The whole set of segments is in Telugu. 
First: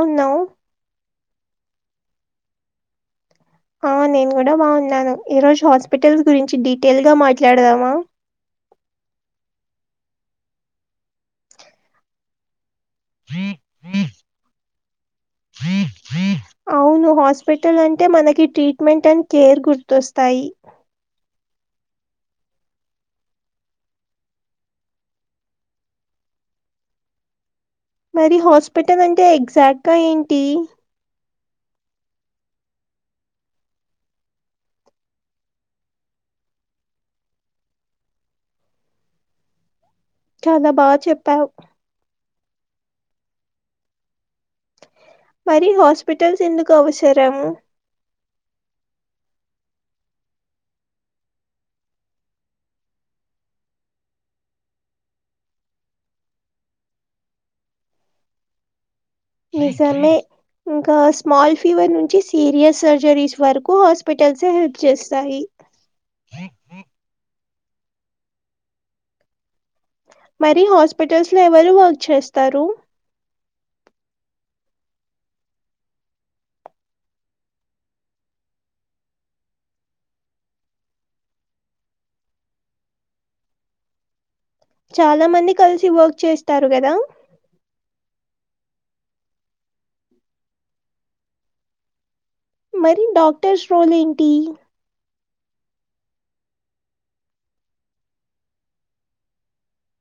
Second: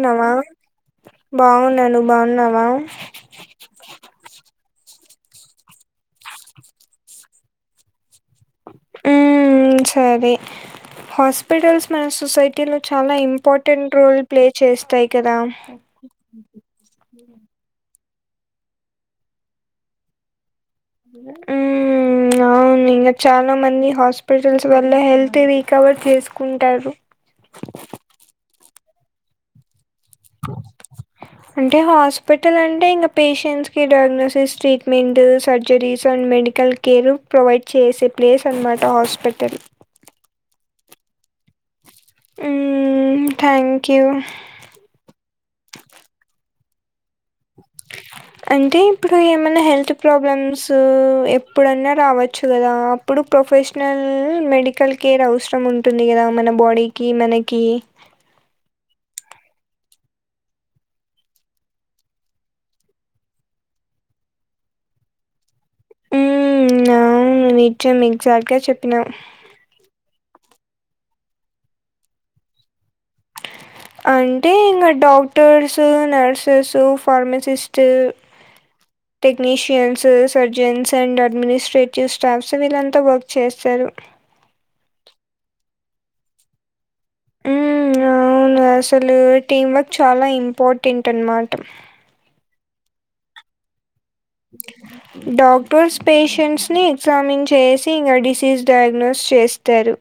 న్నావా బాగున్నాను నువ్వు బాగున్నావా ఆ నేను కూడా బాగున్నాను ఈ రోజు హాస్పిటల్స్ గురించి డీటెయిల్ గా మాట్లాడదామా ఉమ్ సరే హాస్పిటల్స్ మన సొసైటీ లో చాలా ఇంపార్టెంట్ రోల్ ప్లే చేస్తాయి కదా అవును హాస్పిటల్ అంటే మనకి ట్రీట్మెంట్ అండ్ కేర్ గుర్తొస్తాయి మ్మ్, అవును ఇంకా చాలా మంది హాస్పిటల్స్ వల్ల హెల్త్ రికవర్ చేసుకుంటారు మరి హాస్పిటల్ అంటే ఎగ్జాక్ట్ గా ఏంటి అంటే హాస్పిటల్ అంటే ఇంకా పేషెంట్స్ కి diagnosis treatment surgeries and medical care provide చేసే ప్లేస్ అన్నమాట హాస్పిటల్ చాలా బాగా చెప్పావు ఉమ్ థ్యాంక్ యూ మరి హాస్పిటల్స్ ఎందుకు అవసరము అంటే ఇప్పుడు ఏమైనా హెల్త్ ప్రాబ్లమ్స్ ఎప్పుడన్నా రావచ్చు కదా అప్పుడు ప్రొఫెషనల్ మెడికల్ కేర్ అవసరం ఉంటుంది కదా మన బాడీకి మనకి నిజమే ఇంకా స్మాల్ ఫీవర్ నుంచి సీరియస్ సర్జరీస్ వరకు హాస్పిటల్స్ హెల్ప్ చేస్తాయి ఉ అవును నిజం ఎగ్జాక్ట్గా చెప్పినావ్ మరి హాస్పిటల్స్ లో ఎవరు వర్క్ చేస్తారు అంటే ఇంకా డాక్టర్స్ నర్సెస్ ఫార్మసిస్ట్ హామ్ technicians surgeons and administrative staffs వీళ్ళంతా వర్క్ చేస్తారు చాలా మంది కలిసి వర్క్ చేస్తారు కదా ఉమ్ అవును అసలు టీం వర్క్ చాలా ఇంపార్టెంట్ అనమాట మరి డాక్టర్స్ రోల్ ఏంటి డాక్టర్స్ పేషెంట్స్ని ఎగ్జామిన్ చేసి ఇంక డిసీజ్ డయాగ్నోస్ చేస్తారు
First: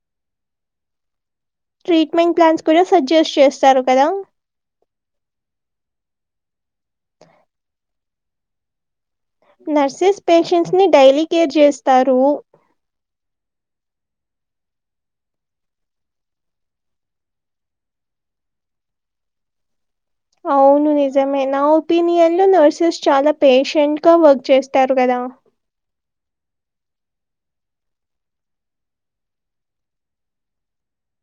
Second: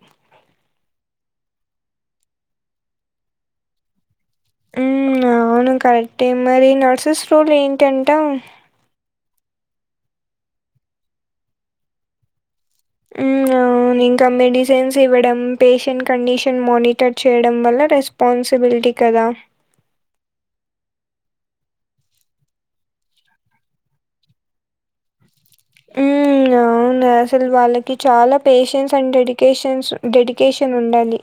ట్రీట్మెంట్ ప్లాన్స్ కూడా సజెస్ట్ చేస్తారు కదా ఉ అవును కరెక్టే మరి నర్సెస్ రోల్ ఏంటంటా నర్సెస్ పేషెంట్స్ ని డైలీ కేర్ చేస్తారు ఉ ఇంకా మెడిసైన్స్ ఇవ్వడం పేషెంట్ కండిషన్ మానిటర్ చేయడం వల్ల రెస్ స్పాన్సిబీలిటీ కదా అవును నిజమే నా ఒపీనియన్లో నర్సెస్ చాలా పేషెంట్గా వర్క్ చేస్తారు కదా ఉ ఆ అవునా అసలు వాళ్ళకి చాలా పేషన్స్ అండ్ డెడికేషన్స్ డెడికేషన్ ఉండాలి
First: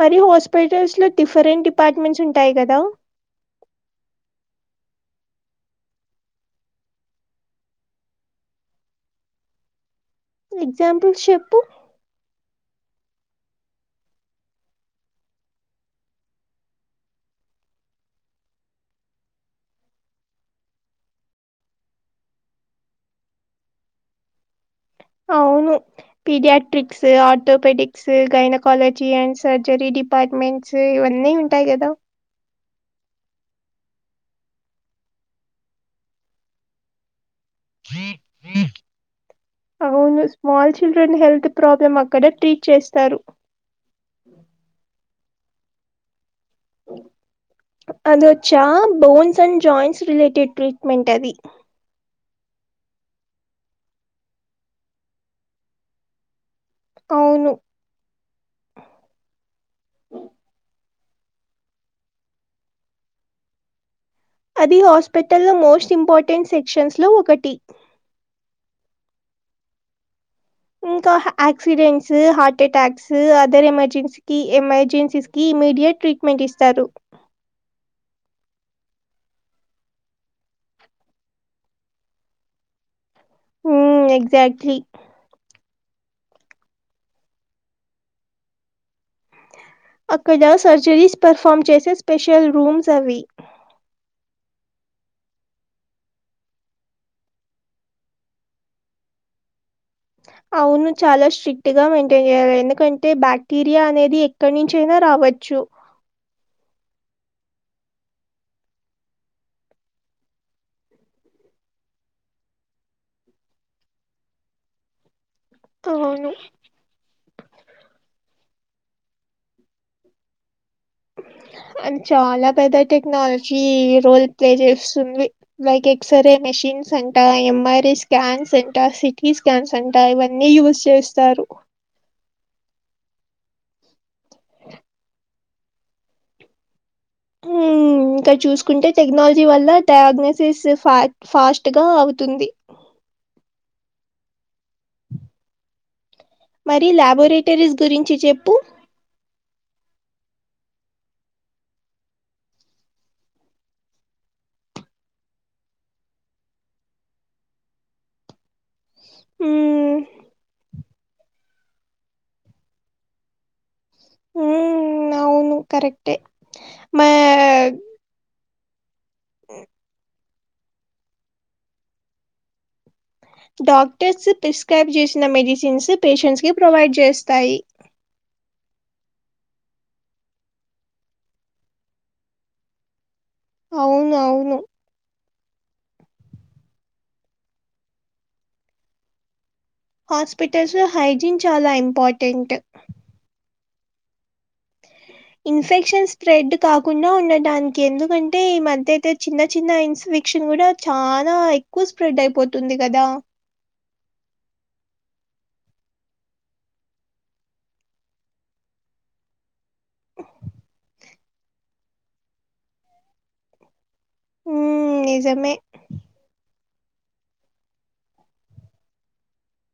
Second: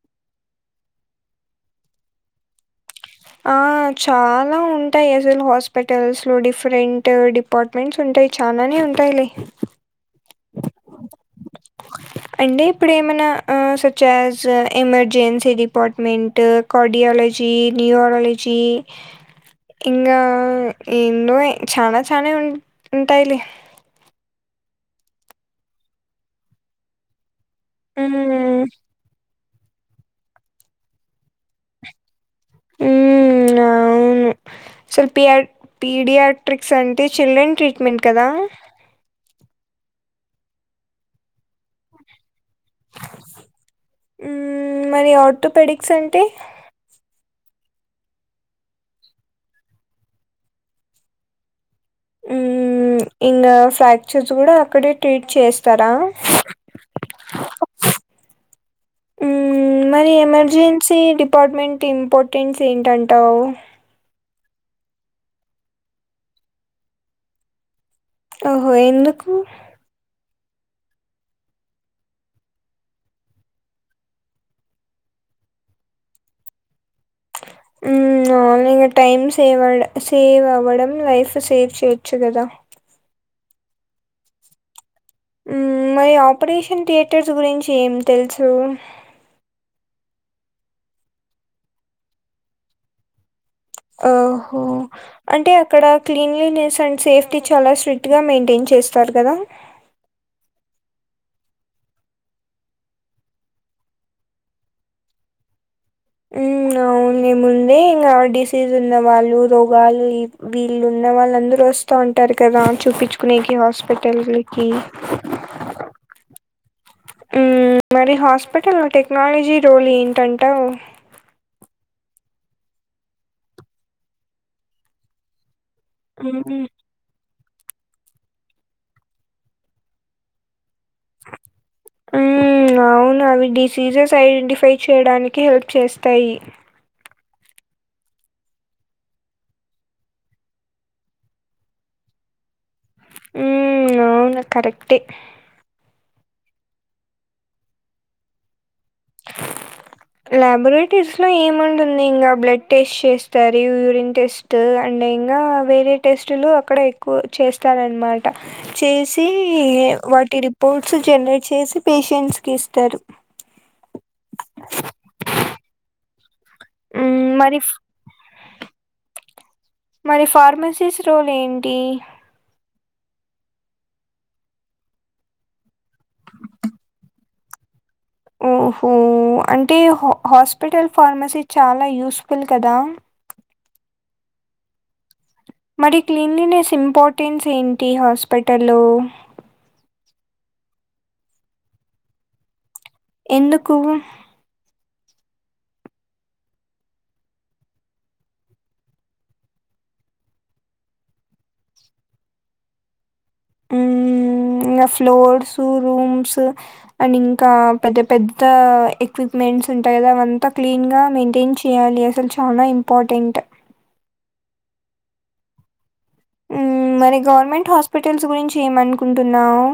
మరి హాస్పిటల్స్లో డిఫరెంట్ డిపార్ట్మెంట్స్ ఉంటాయి గదా ఆ చాలా ఉంటాయి ఎస్ఎల్ హాస్పిటల్స్లో డిఫరెంట్ డిప్ అపార్ట్మెంట్స్ ఉంటాయి చాలానే ఉంటాయిలే ఎగ్జాంపుల్స్ చెప్పు అంటే ఇప్పుడు ఏమైనా such as emergency department cardiology, neurology ఇంకా ఎన్నో చాలా చానే ఉ ఉంటాయిలే అవును పీడియాట్రిక్స్ ఆర్టోపెటిక్స్ గైన హ్మ్. కాలజీ అండ్ సర్జరీ డిపార్ట్మెంట్స్ ఇవన్నీ ఉంటాయి కదా హ్మ్. అవును సలు పియా పీడియాట్రిక్స్ అంటే చిల్డ్రన్ ట్రీట్మెంట్ కదా అవును స్మాల్ చిల్డ్రన్ హెల్త్ ప్రాబ్లం అక్కడ ట్రీట్ చేస్తారు ఊమ్ మరి ఆర్థోపెడిక్స్ అంటే అది వచ్చా bones and joints related treatment అది ఇంకా ఫ్రాక్చర్స్ కూడా అక్కడే ట్రీట్ చేస్తారా అవును ఊమ్ మరి ఎమర్జెన్స్ సి డిపార్ట్మెంట్ ఇంపార్టెన్స్ ఏంటంటావు అది హాస్పిటల్లో మోస్ట్ ఇంపార్టెంట్ సెక్షన్స్లో ఒకటి ఓహో ఎందుకు ఇంకా ఆక్సిడెంట్స్ హార్ట్ అటాక్స్ అదర్ ఎమర్జెన్సీకీ ఎమర్జెన్సీస్ ఈ ఇమీడియట్ ట్రీట్మెంట్ ఇస్తారు ఉ ఇక టైం సేవ్ అవ సేవ్ అవ్వడం లైఫ్ సేవ్ చేయచ్చు కదా ఉ ఎక్జాక్ట్లీ మరి ఆపరేషన్ థియేటర్స్ గురించి ఏం తెలుసు అక్కడ సర్జరీస్ పెర్ఫామ్ చేసే స్పెషల్ రూమ్స్ అవి ఓహో అంటే అక్కడ క్లీన్లీనెస్ అండ్ సేఫ్టీ చాలా స్ట్రిక్ట్గా మెయింటైన్ చేస్తారు కదా అవును చాలా స్ట్రిక్ట్గా మెయింటైన్ జేయాలె ఎందుకంటే బాక్టీరియా అనేది ఎక్కడి నుంచైనా రావచ్చు అవు ముందే ఇంకా డిసీజ్ ఉన్న వాళ్ళు రోగాల్ని వీళ్ళున్న వాళ్ళుందరు వస్తూ ఉంటారు కదా చూపించుకునేకి హాస్పిటల్లకి అవును. మరి హాస్పిటల్ టెక్నాలజీ రోల్ ఏంటంటావు అద్ చాలా పెద్ద టెక్నాలజీ రోల్ప్లే చేస్తుంది లైకెక్ క్సరే హ్మ్. మెషిన్ సంక్ ఎంఆర్ఐ స్కాన్స్ ఎంట సిటీ స్కాన్స్ ఎంట ఇవన్నీ యూజ్ చేస్తారు అవును అవి డిసీజెస్ ఐడెంటిఫై చేయడానికి హెల్ప్ చేస్తాయి హూ ఇంకా చూసుకుంటే టెక్నాలజీ వల్ల డయాగ్నోసిస్ ఫ ఫాస్ట్ గా అవుతుంది ఊ అవును కరెక్టే మరి ల్యాబోరేటరీస్ గురించి జెప్పు ల్యాబొరేటరీస్ లో ఏముంటుంది ఇంగా బ్లడ్ టెస్ట్ చేస్తారు యూరిన్ టెస్ట్ ట్ అండ్ ఇంగా వేరే టెస్టులు అక్కడ ఎక్కువ చేస్తారనమాట్ ట చేసి మ్మ్, వాటి రిపోర్ట్స్ జనరేట్ చేసి పేషెంట్స్కి ఇస్తారు. మ్మ్, అవును కరెక్టే ఊ మా మరి ఇఫ్ ఉ మరి ఫార్మసీస్ రోలు ఏంటి డాక్టర్స్ పిస్క్రైబ్ జేశిన మెడిసిన్స్ పేషెంట్స్ కి ప్రొవైడ్ జేస్తాయి ఓహో అంటే హ హాస్పిటల్ ఫార్మసీ చాలా యూస్ఫుల్ కదా అవునవును మరి క్లీన్లీనెస్ ఇంపార్టెన్స్ ఏంటి హాస్పిటల్లో హాస్పిటల్స్ లో హైజీన్ చాలా ఇంపార్టెంట్ ఎందుకు ఇన్ఫెక్షన్ స్ప్రెడ్ కాకుండా ఉండటానికి ఎందుకంటే ఈ మదతెత్ చిన్న చిన్న ఇన్ఫెక్షన్ గూడా చాలా ఎక్కువ స్ప్రెడ్ అయిపోతుంది గదా ఊమ్ ఇంగా ఫ్లోర్స్ రూమ్స్ అండ్ ఇంకా పెద్ద పెద్ద ఎక్ ఎక్విప్మెంట్స్ ఉంటాయి కదా అవంతా క్లీన్ గా మెయింటైన్ చేయాలి. అసలు చాలా ఇంపార్టెంట్ ఊ నిజమే ఊ మరి గవర్నమెంట్ హాస్పిటల్స్ గురించి ఏమనుకుంటున్నావు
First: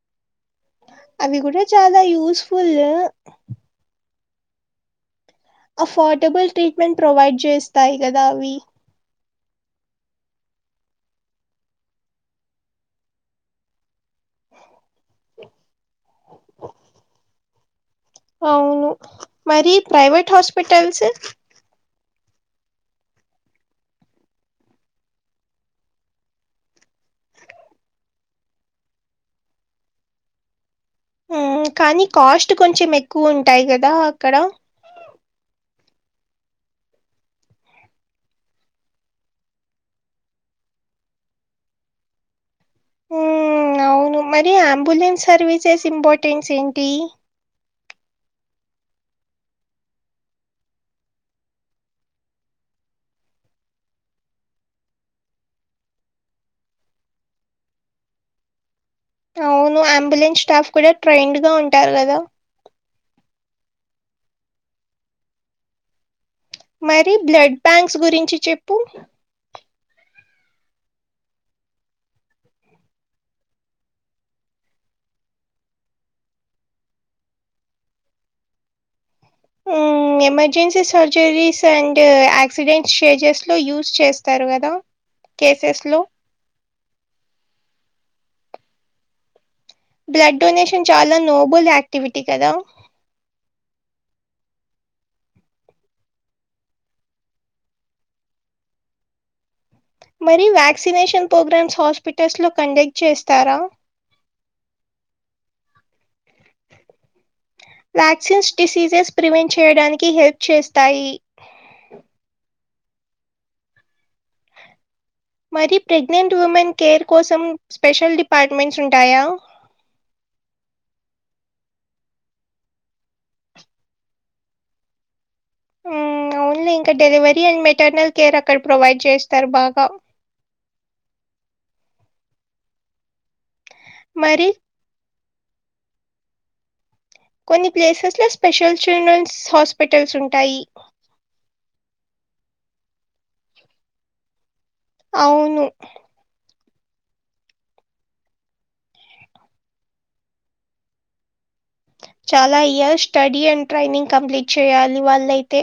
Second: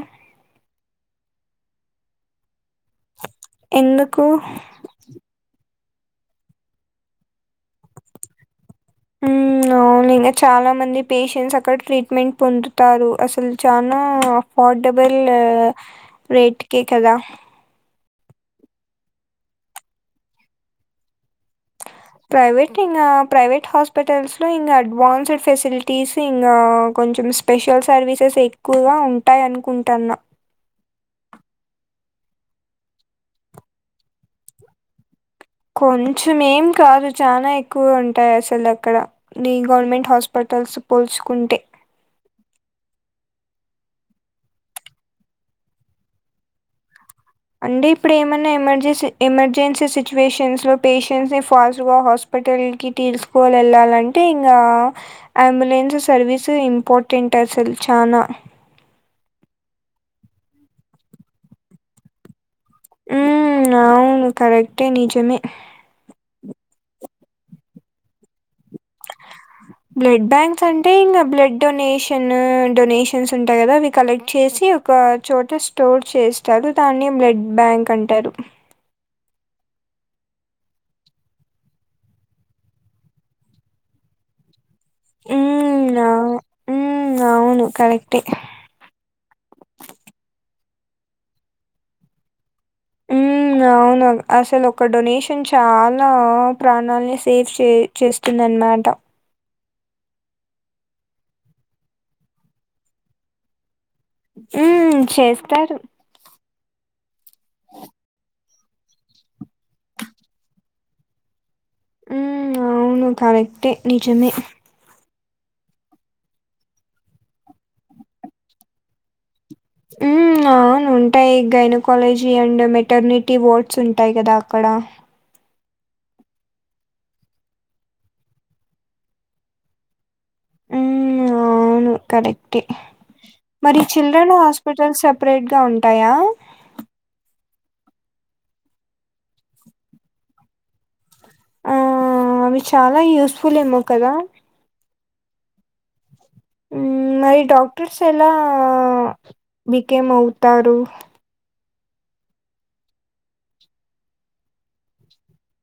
అవి కూడా చాలా యూస్ఫుల్ ఎందుకు అఫోర్డబుల్ ట్రీట్మెంట్ ప్రొవైడ్ చేస్తాయి కదా అవి ఊ అవును ఇంకా చాలా మంది పేషెంట్స్ అక్కడ ట్రీట్మెంట్ పొందుతారు అసలు చనా అఫోర్డబుల్ రేట్కే కదా అవును మరి ప్రైవేట్ హాస్పిటల్స్ ప్రైవేట్ ఇంగ ప్రైవేట్ హాస్పిటల్స్లో ఇంగ అడ్వాన్స్డ్ ఫెసలిటీస్ ఇంకా కొంచెం స్పెషల్ సర్వీసెస్ ఎక్కువగా ఉంటాయి అనుకుంటాన్న ఉ కానీ కాస్ట్ కొంచెం ఎక్కువ ఉంటాయి కదా అక్కడ కొంచెం ఏం కాదు చాల ఎక్కువ ఉంటాయి అసలు అక్కడ నీ గవర్నమెంట్ హాస్పిటల్స్ పోల్చుకుంటే ఊ మరి ఆవును అంబులెన్స్ సర్వీసెస్ ఇంపార్టెన్స్ ఏంటి అండీ ఇప్పుడేమన్నా ఎమర్జెన్సీ ఎమర్జెన్సీ సిచ్యువేషన్స్ లో పేషెంట్స్ని ఫాస్ట్గా హాస్ పెటల్ కి తీసుకోవాల ఎళ్ళాలంటే ఇంగా అంబులెన్స్ సర్వీసు ఇంపార్టెంట్ అసలు చాలా అవును అంబులెన్స్ స్టాఫ్ కూడా ట్రైన్డ్ గా ఉంటారు గదా ఊమ్ అవును కరెక్టే నిజమే మరి బ్లడ్ బ్యాంక్స్ గురించి చెప్పు బ్లడ్ బ్యాంక్స్ అంటే ఇంగా బ్లడ్ డొనేషన్ డొనేషన్స్ ఉంటాయి కదా అవి కలెక్ట్ చేసి ఒక చోట స్టోర్ చేస్తారు దాన్ని బ్లడ్ బ్యాంక్ అంటారు ఊ emergency surgeries and accidents stages లో యూస్ చేస్తారు గదా కేసెస్ లో ఉ అవును కరెక్టే బ్లడ్ డొనేషన్ చాలా నోబల్ యాక్టివిటీ కదా అ అవునా అసలు ఒక డొనేషన్ చాలా ప్రాణాలని సేఫ్ చే చేస్తుందన్నమాట మరి వ్యాక్సినేషన్ ప్రోగ్రామ్స్ హాస్పిటల్స్లో కండక్ట్ చేస్తారా ఉమ్ చేస్తారు వ్యాక్సిన్స్ డిసీజెస్ ప్రివెంట్ చేయడానికి హెల్ప్ చేస్తాయి ఊమ్ ఆవును కరెక్టే నిజమే మరి ప్రెగ్నెంట్ ఉమెన్ కేర్ కోసం స్పెషల్ డిపార్ట్మెంట్స్ ఉంటాయా హ్మ్ అవును ఉంటాయి గైనోకాలజీ అండ్ మెటర్నిటీ వార్డ్స్ ఉంటాయి కదా అక్కడ ఓన్లీ ఇంకా డెలివరీ అండ్ మెటర్నల్ కేర్ అక్కడ ప్రొవైడ్ చేస్తారు బాగా ఉమ్ అవును కరెక్టే మరి చిల్డ్రన్ హాస్పి మరి హాస్పిటల్స్ సపరేట్ గా ఉంటాయా కొన్ని ప్లేసెస్ లో స్పెషల్ చిల్డ్రన్స్ హాస్పిటల్స్ ఉంటాయి ఆ అవి చాలా యూస్ఫుల్ ఏమో కదా అవును ఉమ్ మరి డాక్టర్స్ ఎలా బికేం అవుతారు చాలా years study and training complete చేయాలి వాళ్ళయితే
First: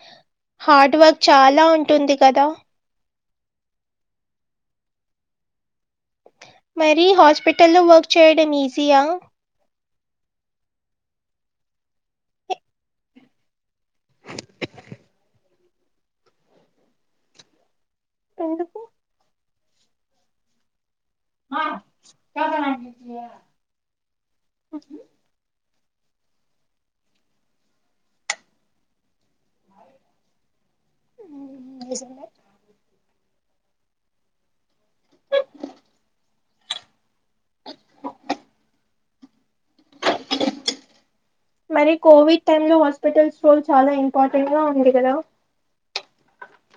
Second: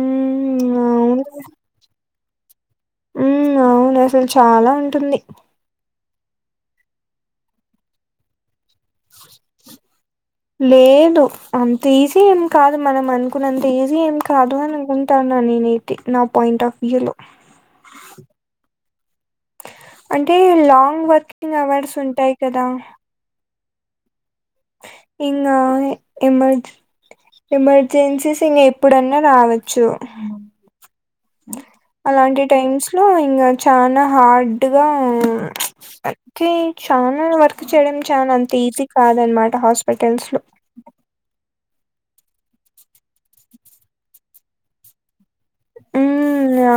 మ్మ్ హార్డ్ వర్క్ చాలా ఉంటుంది కదా ఉ అవును అసలు చాలా ఉంటుంది మరి హాస్పిటల్లో వర్క్ చేయడం ఈజియా లేదు అంత ఈజీ ఏం కాదు మనం అనుకున్నంత ఈజీ ఏం కాదు అని అనుకుంటాన్నా నేను నా పాయింట్ ఆఫ్ వ్యూ లో ఎందుకు అంటే లాంగ్ వర్కింగ్ అవర్స్ ఉంటాయి కదా అ ఇంగ ఎమర్జ్ ఎమర్జెన్సీస్ ఇంక ఎప్పుడన్నా రావచ్చు మ్మ్, నిజమే. అలాంటి టైమ్స్ లో ఇంకా చానా హార్డ్గాకే చాలా వర్క్ చేయడం చాలా అంత ఈజీ కాదనమాట హాస్పిటల్స్ లో మరి కోవిడ్ టైమ్ లో హాస్పిటల్స్ రోల్ చాలా ఇంపార్టెంట్ గా ఉంది కదా ఉ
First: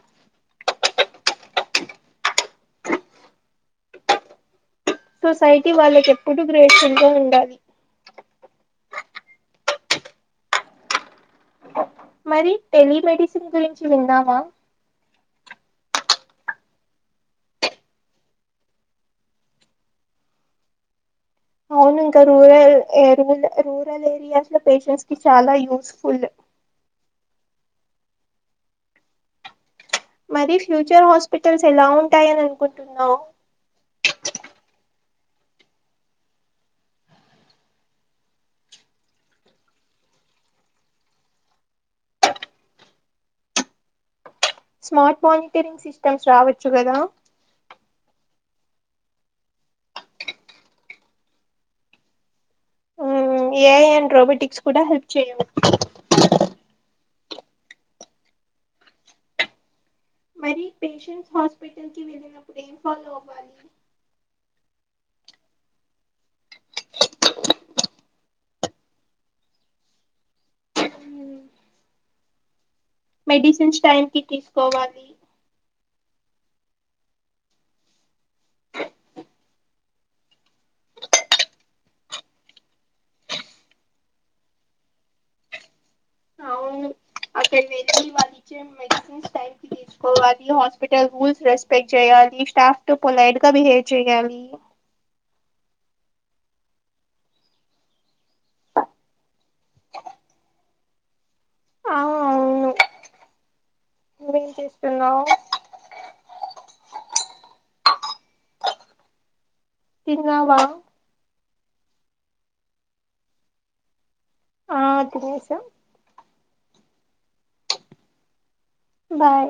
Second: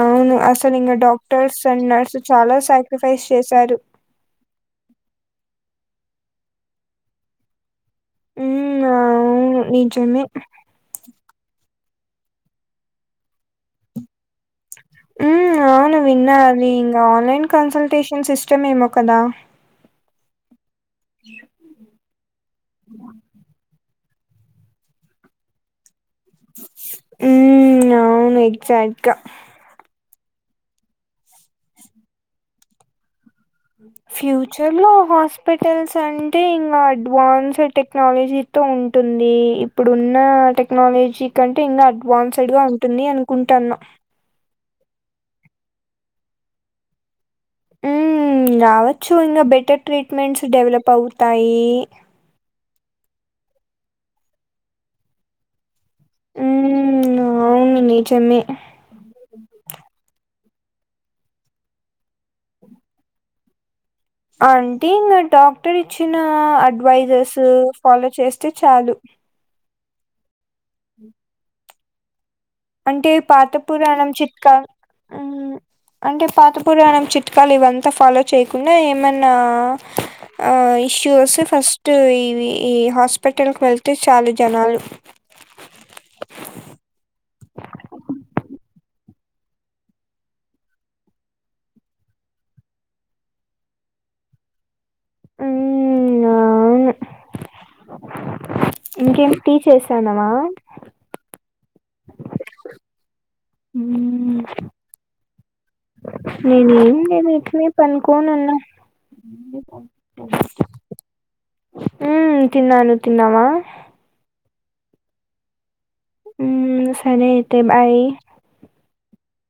అవును అసలు ఇంకా డాక్టర్స్ అండ్ నర్స్ చాలా సాక్రిఫైస్ చేశారు సొసైటీ వాళ్ళకి ఎప్పుడు గ్రేట్ఫుల్ గా ఉండాలి ఉమ్ నిజమే మరి టెలిమెడిసిన్ గురించి విన్నామా ఊ అవునువిన్నా అవి ఇంకా ఆన్లైన్ కన్సల్టేషన్ సిస్టమ్ ఏమో కదా బ్లాంక్ అవును ఇంకా రూరల్ ఏరియా రూరల్ ఏరియా అట్లా పేషెంట్స్ కి చాలా యూస్ఫులు ఉ అవును ఎక్సాక్ట్ గా మరి ఫ్యూచర్ హాస్పిటల్స్ ఎలా ఉంటాయని అనుకుంటున్నావ్ ఫ్యూచర్ లో హాస్పిటల్స్ అంటే ఇంక అడ్వాన్స్ టెక్నాలజీ తో ఉంటుంది ఇప్పుడున్న టెక్నాలజీ కంటే ఇంకా అడ్వాన్స్డ్గా ఉంటుంది అనుకుంటాన స్మార్ట్ మోనిటరింగ్ సిస్టమ్స్ రావచ్చు గదా ఉ రవచ్చు ఇంక బెటర్ ట్రీట్మెంట్స్ డెవలప్ అవుతాయి ఏఐ అండ్ రోబోటిక్స్ కూడ హెల్ప్ [unintelligible] ఉహ్ అవును నిజమే మరి పేషెంట్స్ హాస్పిటల్కి వెళ్ళినప్పుడు ఏం ఫాలో అవ్వాలి అంటే ఇంకా డాక్టర్ ఇచ్చిన అడ్వైజెస్ ఫాలో చేస్తే చాలు అంటే పాత మెడిసిన్స్ టైం పురాణం కి చిట్క తీసుకోవాలి అంటే పాత పురాణం చిట్కాలు ఇవంత ఫాలో చేయకుండ ఏమన్నా ఆ ఇష్యూ వస్తే ఫస్ట్ ఈ ఈ హాస్పిటల్కి వెళ్తే చాలు జనాలు అవును అక్కడ [unintelligible] తీసుకోవాలి హాస్పిటల్ రూల్స్ రెస్పెక్ట్ చేయాలి స్టాఫ్ త పొలైట్ గా బిహేవ్ చెయ్యాలి ఉ ఇంకేం టీ చేసాన అ అవును మ్మ్ నువ్వేం చేస్తున్నావు నేను ఏం నేను [unintelligible] పనుకోనున్న ఉ తిన్నావా తిన్నాను నువ్వు తిన్నావ ఆ [unintelligible] ఉ సరే అయితే బాయ్ బాయి